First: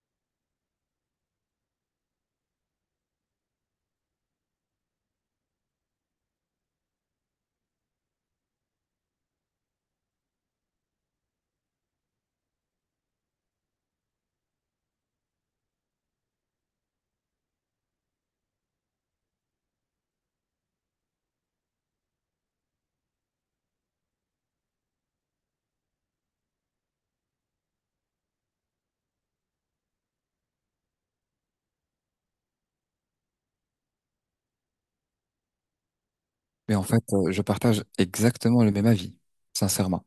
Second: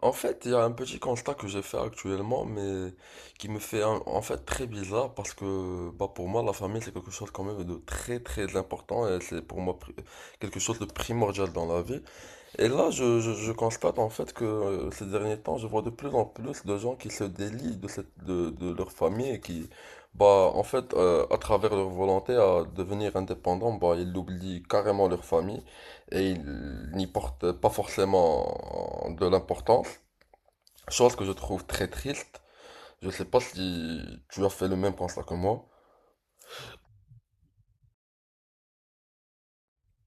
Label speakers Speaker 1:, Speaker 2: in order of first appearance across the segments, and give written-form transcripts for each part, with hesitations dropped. Speaker 1: En fait, il y a un petit constat que j'ai fait actuellement, mais qui me fait en fait très bizarre parce que bah, pour moi, la famille, c'est quelque chose quand même de très très important et c'est pour moi pri- quelque chose de primordial dans la vie. Et là, je constate en fait que ces derniers temps, je vois de plus en plus de gens qui se délient de leur famille et qui, bah, en fait, à travers leur volonté à devenir indépendant, bah, ils oublient carrément leur famille et ils n'y portent pas forcément de l'importance. Chose que je trouve très triste. Je sais pas si tu as fait le même constat que moi.
Speaker 2: Mais en fait, je partage exactement le même avis, sincèrement.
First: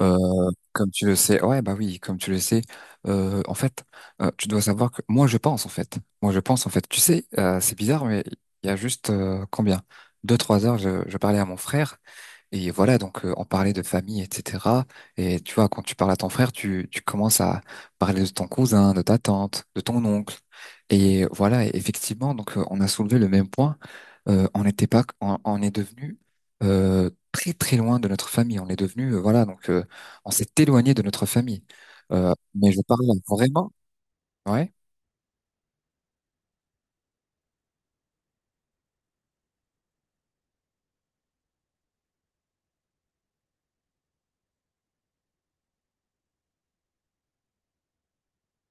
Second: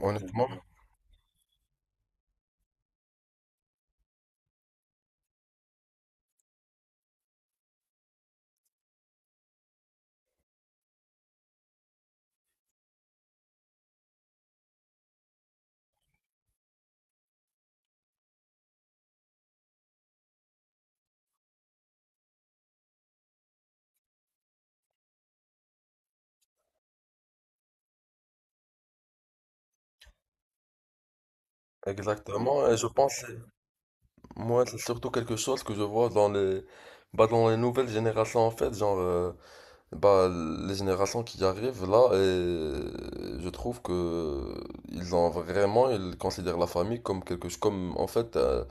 Speaker 1: Honnêtement,
Speaker 2: Euh, Comme tu le sais, ouais, bah oui, comme tu le sais, euh, en fait, tu dois savoir que moi, je pense, en fait. Tu sais, c'est bizarre, mais il y a juste combien? Deux, trois heures, je parlais à mon frère et voilà, donc on parlait de famille, etc. Et tu vois, quand tu parles à ton frère, tu commences à parler de ton cousin, de ta tante, de ton oncle. Et voilà, et effectivement, donc on a soulevé le même point. On n'était pas, on est devenu très très loin de notre famille. On est devenu, voilà, donc on s'est éloigné de notre famille.
Speaker 1: exactement.
Speaker 2: Mais
Speaker 1: Et
Speaker 2: je
Speaker 1: je
Speaker 2: parle
Speaker 1: pense,
Speaker 2: vraiment,
Speaker 1: moi,
Speaker 2: ouais,
Speaker 1: c'est surtout quelque chose que je vois dans bah, dans les nouvelles générations, en fait. Bah, les générations qui arrivent là, et je trouve que ils ont vraiment, ils considèrent la famille comme quelque chose, comme, en fait, euh,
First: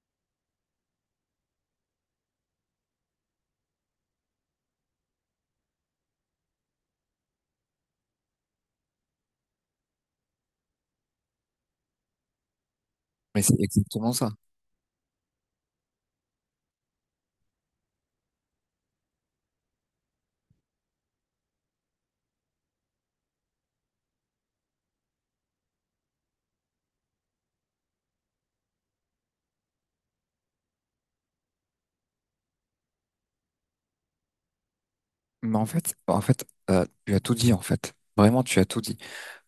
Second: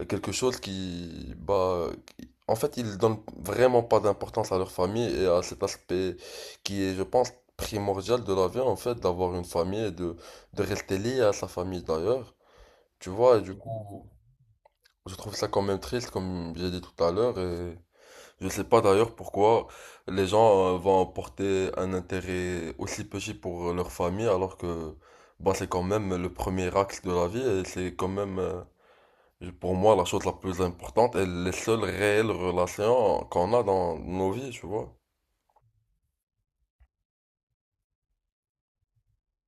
Speaker 1: euh, quelque chose en fait, ils donnent vraiment pas d'importance à leur famille et à cet aspect qui est, je pense, primordial de la vie, en fait, d'avoir une famille et de rester lié à sa famille d'ailleurs. Tu vois, et
Speaker 2: mais
Speaker 1: du
Speaker 2: c'est
Speaker 1: coup,
Speaker 2: exactement ça.
Speaker 1: je trouve ça quand même triste, comme j'ai dit tout à l'heure, et je sais pas d'ailleurs pourquoi les gens vont porter un intérêt aussi petit pour leur famille alors que, bah, c'est quand même le premier axe de la vie et c'est quand même, pour moi, la chose la plus importante est les seules réelles relations qu'on a dans nos vies, tu vois.
Speaker 2: Mais en fait, tu as tout dit, en fait. Vraiment, tu as tout dit.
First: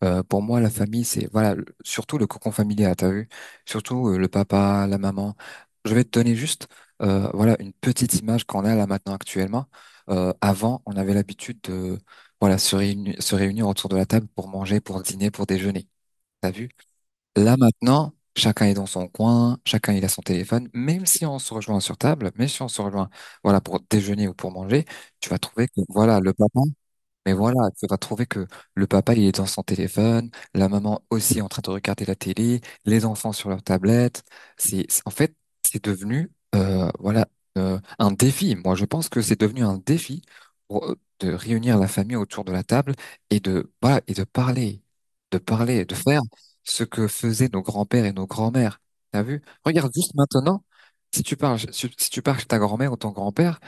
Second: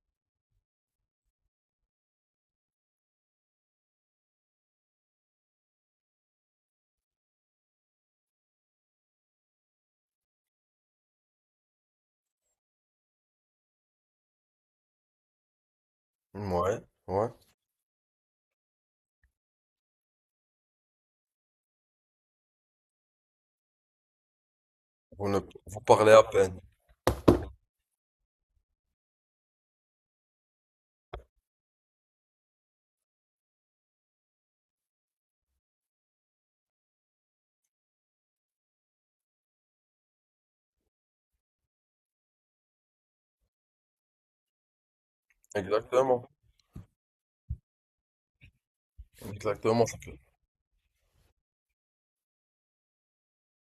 Speaker 2: Pour moi, la famille, c'est, voilà, surtout le cocon familial, t'as vu? Surtout le papa, la maman. Je vais te donner juste, voilà, une petite image qu'on a là maintenant actuellement. Avant, on avait l'habitude de, voilà, se réunir autour de la table pour manger, pour dîner, pour déjeuner. T'as vu?
Speaker 1: Ouais, ouais.
Speaker 2: Là maintenant, chacun est dans son coin, chacun il a son téléphone, même si on se rejoint sur table, même si on se rejoint, voilà, pour déjeuner ou pour manger,
Speaker 1: Vous
Speaker 2: tu vas
Speaker 1: ne,
Speaker 2: trouver
Speaker 1: vous
Speaker 2: que,
Speaker 1: parlez
Speaker 2: voilà,
Speaker 1: à
Speaker 2: le
Speaker 1: peine.
Speaker 2: papa, mais voilà, tu vas trouver que le papa, il est dans son téléphone, la maman aussi en train de regarder la télé, les enfants sur leur tablette. C'est, c'est- en fait, c'est devenu, un défi. Moi, je pense que c'est devenu un défi pour, de réunir la famille autour de la table et de, voilà, et de parler, de parler, de faire
Speaker 1: Exactement.
Speaker 2: ce que faisaient nos grands-pères et nos grands-mères. T'as vu?
Speaker 1: Exactement.
Speaker 2: Regarde
Speaker 1: ça
Speaker 2: juste
Speaker 1: fait-
Speaker 2: maintenant, si tu parles chez ta grand-mère ou ton grand-père,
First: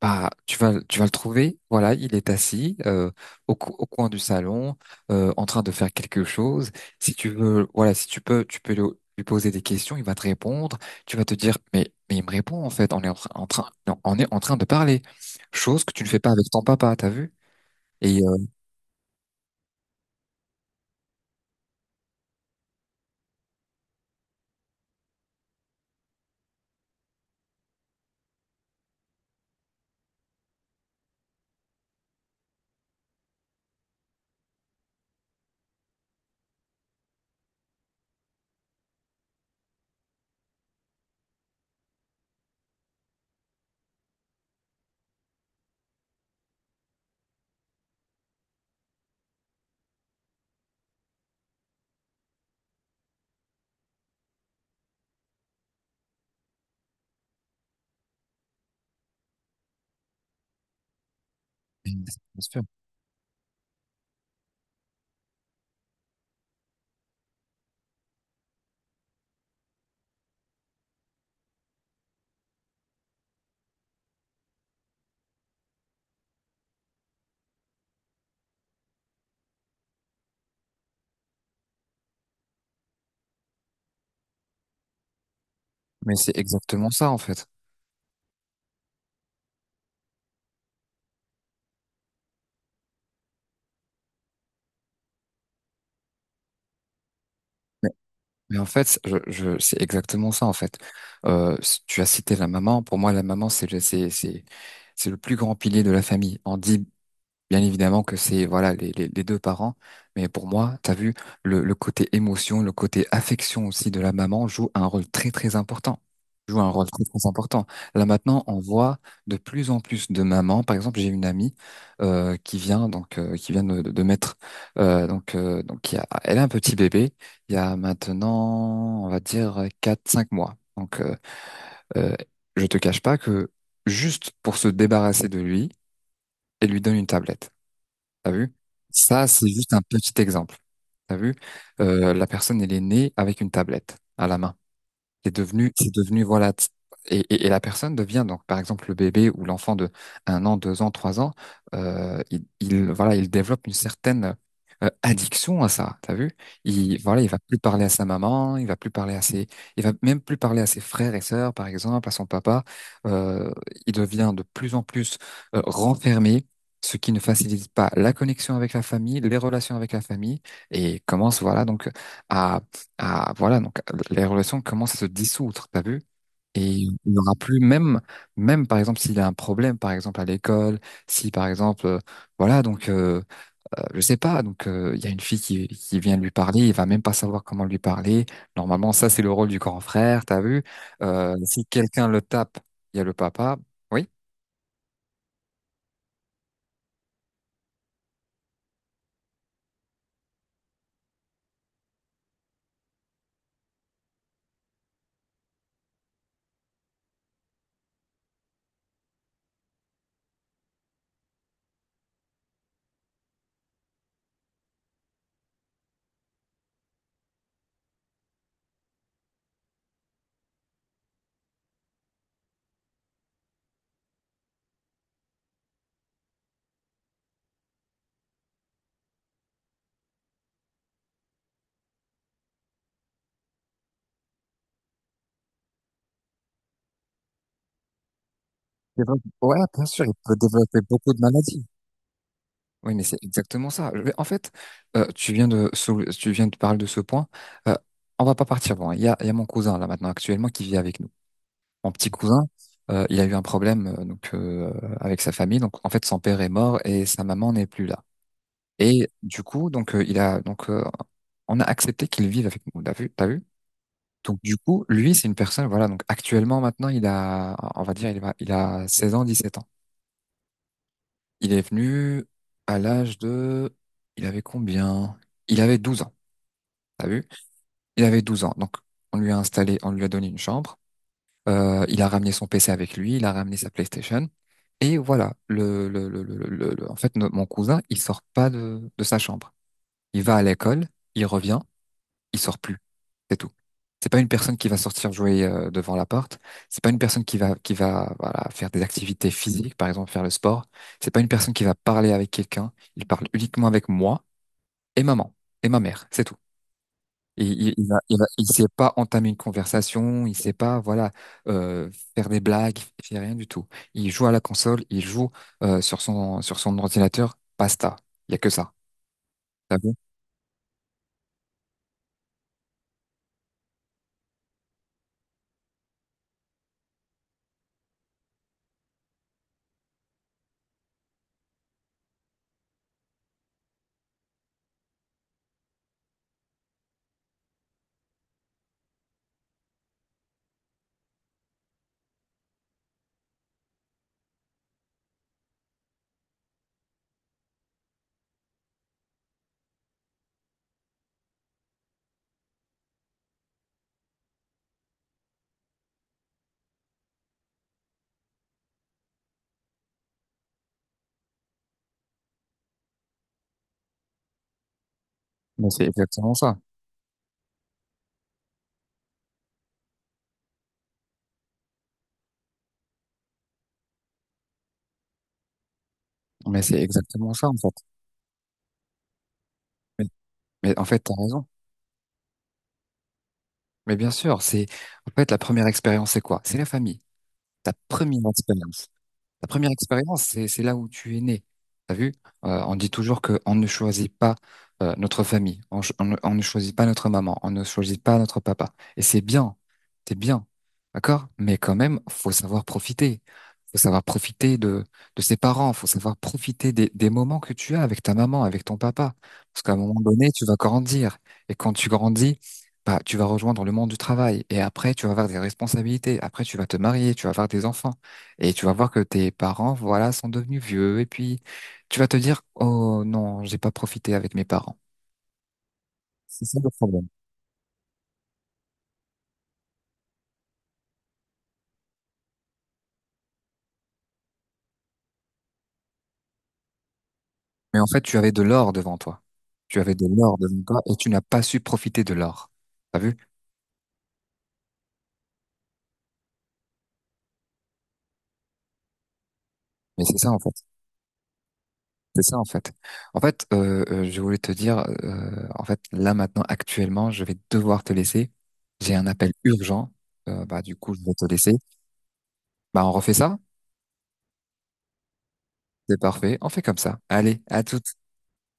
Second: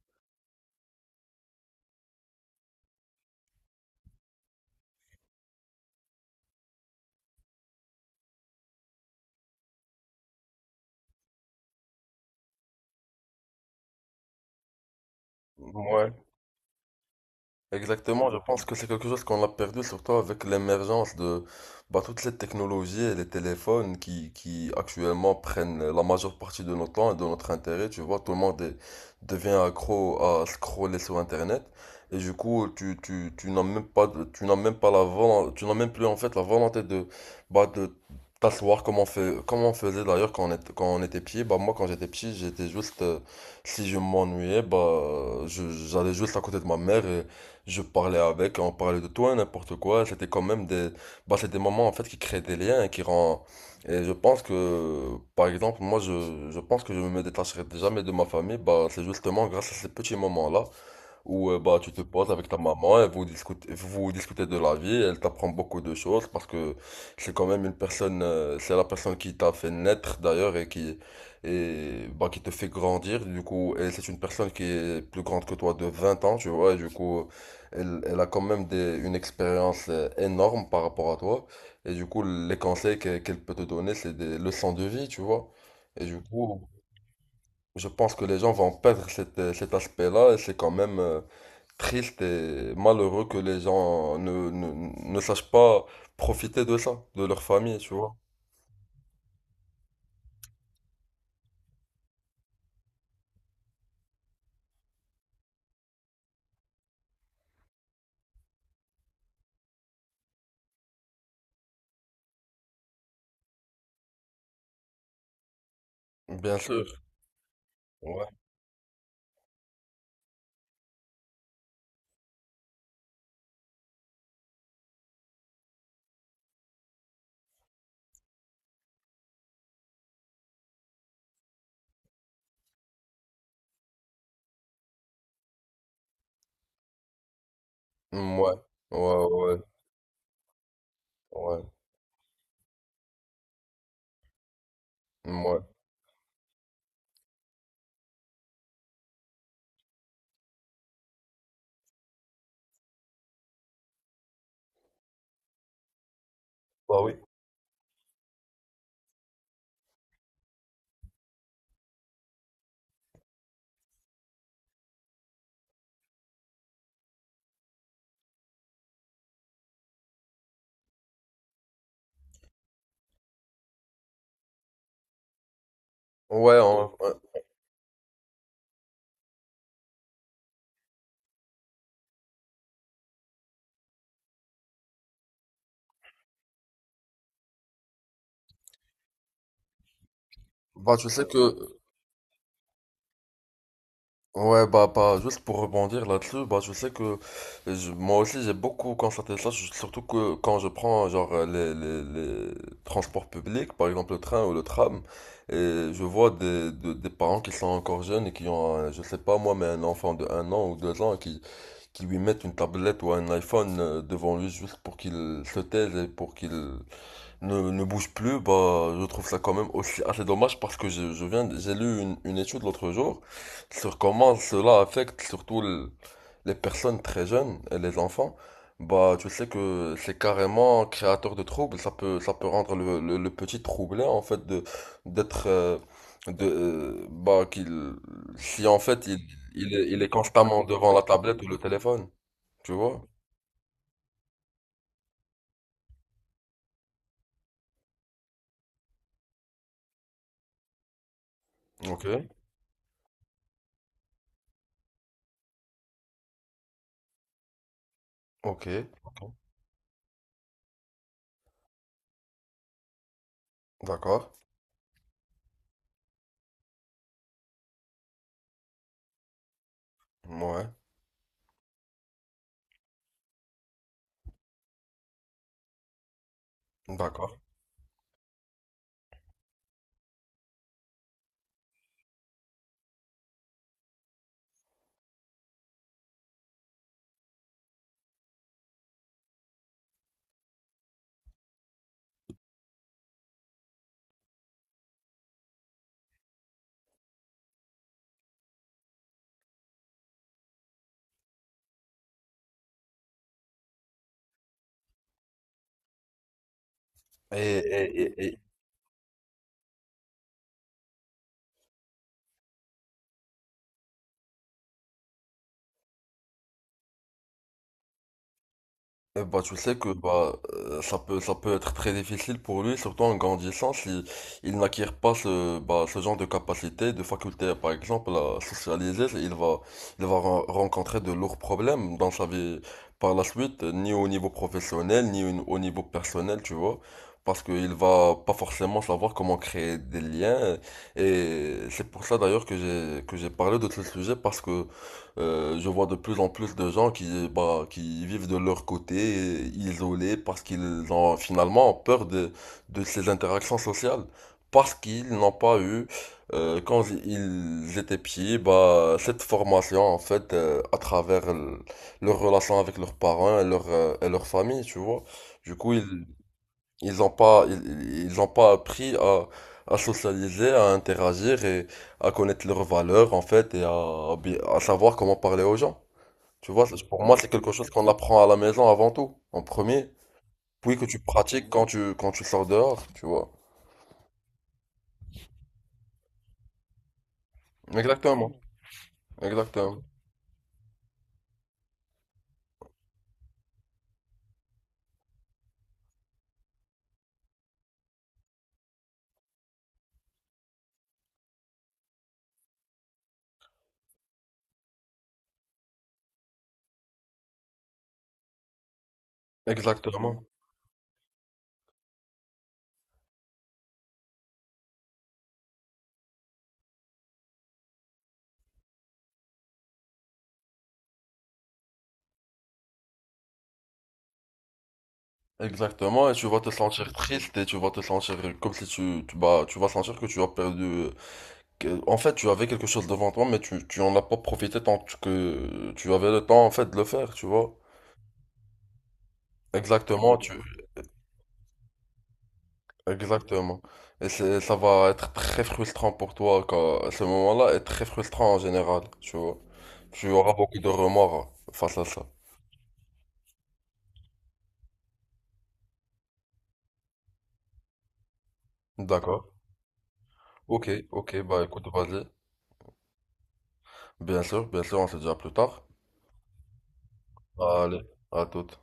Speaker 2: bah, tu vas le trouver. Voilà, il est assis au, au coin du salon, en train de faire quelque chose. Si tu veux, voilà, si tu peux, lui poser des questions. Il va te répondre. Tu vas te dire, mais il me répond en fait. On est en train de parler. Chose que tu ne
Speaker 1: Ouais.
Speaker 2: fais pas avec ton papa, t'as vu? Et
Speaker 1: Exactement, je pense que c'est quelque chose qu'on a perdu, surtout avec l'émergence de bah, toutes ces technologies et les téléphones qui actuellement prennent la majeure partie de notre temps et de notre intérêt. Tu vois, tout le monde est- Devient accro à scroller sur Internet. Et du coup, tu n'as même pas, tu n'as même pas la volonté, tu n'as même plus en fait la volonté de, bah, de t'asseoir comme on fait, comme on faisait d'ailleurs quand on était petit. Bah, moi, quand j'étais petit, j'étais juste, si je m'ennuyais, bah, j'allais juste à côté de ma mère et je parlais avec, on parlait de toi, n'importe quoi. C'était quand même des, bah, c'est des moments en fait qui créent des liens et qui rend. Et je pense que, par exemple, moi, je pense que je me détacherai jamais de ma famille. Bah, c'est justement grâce à ces petits moments-là où bah, tu te
Speaker 2: bien
Speaker 1: poses avec ta
Speaker 2: sûr.
Speaker 1: maman et vous discutez de la vie. Elle t'apprend beaucoup de choses parce que c'est quand même une personne, c'est la personne qui t'a fait naître d'ailleurs et qui, et, bah, qui te fait grandir. Du coup, et c'est une personne qui est plus grande que toi de 20 ans, tu vois. Et du coup, elle, elle a quand même des, une expérience énorme par rapport à toi. Et du coup, les conseils qu'elle peut te donner, c'est des leçons de vie, tu vois. Et
Speaker 2: Mais
Speaker 1: du
Speaker 2: c'est
Speaker 1: coup,
Speaker 2: exactement ça en fait.
Speaker 1: je pense que les gens vont perdre cet aspect-là et c'est quand même, triste et malheureux que les gens ne sachent pas profiter de ça, de leur famille,
Speaker 2: Mais,
Speaker 1: tu vois.
Speaker 2: c'est exactement ça en fait. Tu as cité la maman. Pour moi, la maman, c'est le plus grand pilier de la famille. On dit bien évidemment que c'est voilà les deux parents, mais pour moi, t'as vu, le côté émotion, le côté affection aussi de la maman joue un rôle très très important.
Speaker 1: Bien
Speaker 2: Joue un
Speaker 1: sûr.
Speaker 2: rôle très très important. Là
Speaker 1: Ouais.
Speaker 2: maintenant, on voit de plus en plus de mamans. Par exemple, j'ai une amie qui vient de mettre donc il y a, elle a un petit bébé. Il y a maintenant, on va dire quatre cinq mois. Donc euh, je te cache pas que juste pour se débarrasser de lui, elle lui donne une tablette. T'as
Speaker 1: Ouais.
Speaker 2: vu?
Speaker 1: Ouais,
Speaker 2: Ça, c'est
Speaker 1: ouais,
Speaker 2: juste un petit exemple. T'as vu?
Speaker 1: ouais.
Speaker 2: La personne, elle est née avec une tablette à la main.
Speaker 1: Ouais.
Speaker 2: C'est devenu, voilà. Et, et la personne devient donc, par exemple, le bébé ou l'enfant de un an, deux ans, trois ans, voilà, il développe une certaine addiction à ça. T'as vu? Il,
Speaker 1: Bah oui.
Speaker 2: voilà, il va plus parler à sa maman, il va plus parler à ses, il va même plus parler à ses frères et sœurs, par exemple, à son papa. Euh, il devient de plus en plus renfermé, ce qui ne facilite pas la connexion avec la famille, les relations avec la famille, et commence, voilà, donc à, voilà, donc les relations commencent à se dissoudre, t'as vu?
Speaker 1: Ouais,
Speaker 2: Et
Speaker 1: hein,
Speaker 2: il
Speaker 1: ouais.
Speaker 2: n'y aura plus, même par exemple, s'il y a un problème, par exemple, à l'école, si par exemple, voilà, donc, je sais pas, donc, il y a une fille qui vient lui parler, il va même pas savoir comment lui parler. Normalement, ça, c'est le rôle du grand frère, t'as vu?
Speaker 1: Bah tu sais
Speaker 2: Si
Speaker 1: que
Speaker 2: quelqu'un le tape, il y a le papa. Oui?
Speaker 1: ouais, bah, bah, juste pour rebondir là-dessus, bah, je sais que moi aussi j'ai beaucoup constaté ça, surtout que quand je prends genre les transports publics, par exemple le train ou le tram, et je vois des parents qui sont encore jeunes et qui ont, je sais pas moi, mais un enfant de 1 an ou 2 ans qui lui mettent une tablette ou un iPhone devant lui juste pour qu'il se taise et pour qu'il ne bouge plus, bah, je trouve ça quand même aussi assez dommage parce que je viens, j'ai lu une étude l'autre jour sur comment cela affecte surtout les personnes très jeunes et les enfants. Bah, tu sais que c'est carrément créateur de troubles, ça peut rendre le petit troublé en fait de, d'être, bah, qu'il, si en
Speaker 2: C'est
Speaker 1: fait
Speaker 2: vrai. Ouais, bien
Speaker 1: il
Speaker 2: sûr,
Speaker 1: est
Speaker 2: il peut
Speaker 1: constamment
Speaker 2: développer
Speaker 1: devant la
Speaker 2: beaucoup de
Speaker 1: tablette ou le
Speaker 2: maladies.
Speaker 1: téléphone, tu
Speaker 2: Oui,
Speaker 1: vois?
Speaker 2: mais c'est exactement ça. Je vais- En fait, tu viens de parler de ce point. Euh, on va pas partir loin. Il y a mon cousin là maintenant actuellement qui vit avec nous. Mon
Speaker 1: Ok,
Speaker 2: petit cousin, il a eu un problème avec sa famille. Donc en fait, son père est mort et sa maman n'est plus là.
Speaker 1: ok,
Speaker 2: Et du coup, donc il a donc on a accepté qu'il vive avec nous. T'as vu? T'as vu?
Speaker 1: d'accord,
Speaker 2: Donc du coup, lui, c'est une personne. Voilà. Donc actuellement, maintenant, il a, on va dire, il va, il a 16 ans, 17 ans.
Speaker 1: ouais,
Speaker 2: Il est venu à l'âge de... Il avait combien? Il avait 12 ans, t'as vu?
Speaker 1: d'accord.
Speaker 2: Il avait 12 ans, donc on lui a installé, on lui a donné une chambre. Il a ramené son PC avec lui, il a ramené sa PlayStation. Et voilà, le- en fait, no- mon cousin, il sort pas de sa chambre. Il va à l'école, il revient, il sort plus. C'est tout. C'est pas une personne qui va sortir jouer devant la porte. C'est pas une personne qui va voilà faire des activités physiques, par exemple faire le sport. C'est pas une personne qui va parler avec quelqu'un. Il parle uniquement avec moi et maman et ma mère. C'est tout.
Speaker 1: Et,
Speaker 2: Et
Speaker 1: et- et-
Speaker 2: il va-
Speaker 1: et-
Speaker 2: il sait pas entamer une conversation. Il sait pas voilà faire des blagues. Il fait rien du tout. Il joue à la console. Il joue sur son ordinateur. Basta. Il y a que ça.
Speaker 1: et bah, tu sais
Speaker 2: T'as
Speaker 1: que
Speaker 2: vu?
Speaker 1: bah, ça peut être très difficile pour lui, surtout en grandissant, si il n'acquiert pas ce, bah, ce genre de capacité, de faculté, par exemple, à socialiser, il va, rencontrer de lourds problèmes dans sa vie par la suite, ni au niveau professionnel, ni au niveau personnel, tu vois, parce qu'il va pas forcément savoir comment créer des liens. Et c'est pour ça d'ailleurs que que j'ai parlé de ce sujet, parce que je vois de plus en plus de gens qui, bah, qui vivent de leur côté, isolés, parce qu'ils ont finalement peur de ces interactions sociales, parce qu'ils n'ont pas eu, quand ils étaient petits, bah, cette formation, en fait, à travers leur relation avec leurs parents et et leur famille, tu vois. Du coup,
Speaker 2: Mais
Speaker 1: ils,
Speaker 2: c'est exactement ça.
Speaker 1: ils n'ont pas, ils ont pas appris à socialiser, à interagir et à connaître leurs valeurs, en fait, et à, à savoir comment parler aux gens. Tu
Speaker 2: Mais
Speaker 1: vois,
Speaker 2: c'est
Speaker 1: pour moi, c'est
Speaker 2: exactement ça
Speaker 1: quelque
Speaker 2: en
Speaker 1: chose
Speaker 2: fait.
Speaker 1: qu'on apprend à la maison avant tout, en premier,
Speaker 2: Mais,
Speaker 1: puis
Speaker 2: mais
Speaker 1: que
Speaker 2: en
Speaker 1: tu
Speaker 2: fait, t'as
Speaker 1: pratiques
Speaker 2: raison.
Speaker 1: quand tu sors dehors, tu vois.
Speaker 2: Mais bien sûr, c'est en fait la première expérience, c'est quoi? C'est la famille. Ta première
Speaker 1: Exactement,
Speaker 2: expérience. Ta première
Speaker 1: exactement,
Speaker 2: expérience, c'est là où tu es né. T'as vu? On dit toujours que on ne choisit pas notre famille, on ne choisit pas notre maman, on ne choisit pas notre papa. Et c'est bien, d'accord? Mais quand même, faut savoir profiter. Faut savoir profiter de ses parents, faut savoir profiter des moments que tu as avec ta maman, avec ton papa. Parce qu'à un moment
Speaker 1: exactement,
Speaker 2: donné, tu vas grandir. Et quand tu grandis, bah, tu vas rejoindre le monde du travail. Et après, tu vas avoir des responsabilités. Après, tu vas te marier, tu vas avoir des enfants. Et tu vas voir que tes parents, voilà, sont devenus vieux. Et puis, tu vas te dire, oh non, j'ai pas profité avec mes parents.
Speaker 1: exactement, et tu vas te
Speaker 2: C'est ça le
Speaker 1: sentir
Speaker 2: problème.
Speaker 1: triste et tu vas te sentir comme si tu, tu, bah, tu vas sentir que tu as perdu en fait, tu avais quelque chose devant toi, mais tu en as pas profité tant que tu avais le temps en fait de le faire, tu vois.
Speaker 2: Mais en fait, tu avais de l'or devant toi. Tu avais de
Speaker 1: Exactement, tu
Speaker 2: l'or devant toi et tu n'as pas su profiter de l'or. T'as vu?
Speaker 1: exactement. Et ça va être très frustrant pour toi car ce moment-là est très frustrant en général, tu vois.
Speaker 2: Mais
Speaker 1: Tu
Speaker 2: c'est
Speaker 1: auras
Speaker 2: ça, en
Speaker 1: beaucoup de
Speaker 2: fait.
Speaker 1: remords face à ça.
Speaker 2: C'est ça, en fait. En fait, je voulais te dire, là, maintenant, actuellement, je vais devoir te laisser. J'ai un
Speaker 1: D'accord.
Speaker 2: appel urgent. Bah,
Speaker 1: Ok,
Speaker 2: du coup, je vais
Speaker 1: ok,
Speaker 2: te
Speaker 1: bah
Speaker 2: laisser.
Speaker 1: écoute, vas-y.
Speaker 2: Bah, on refait ça?
Speaker 1: Bien sûr, on se dit à plus tard.
Speaker 2: C'est parfait. On fait comme ça. Allez, à
Speaker 1: Allez,
Speaker 2: tout.
Speaker 1: à toute.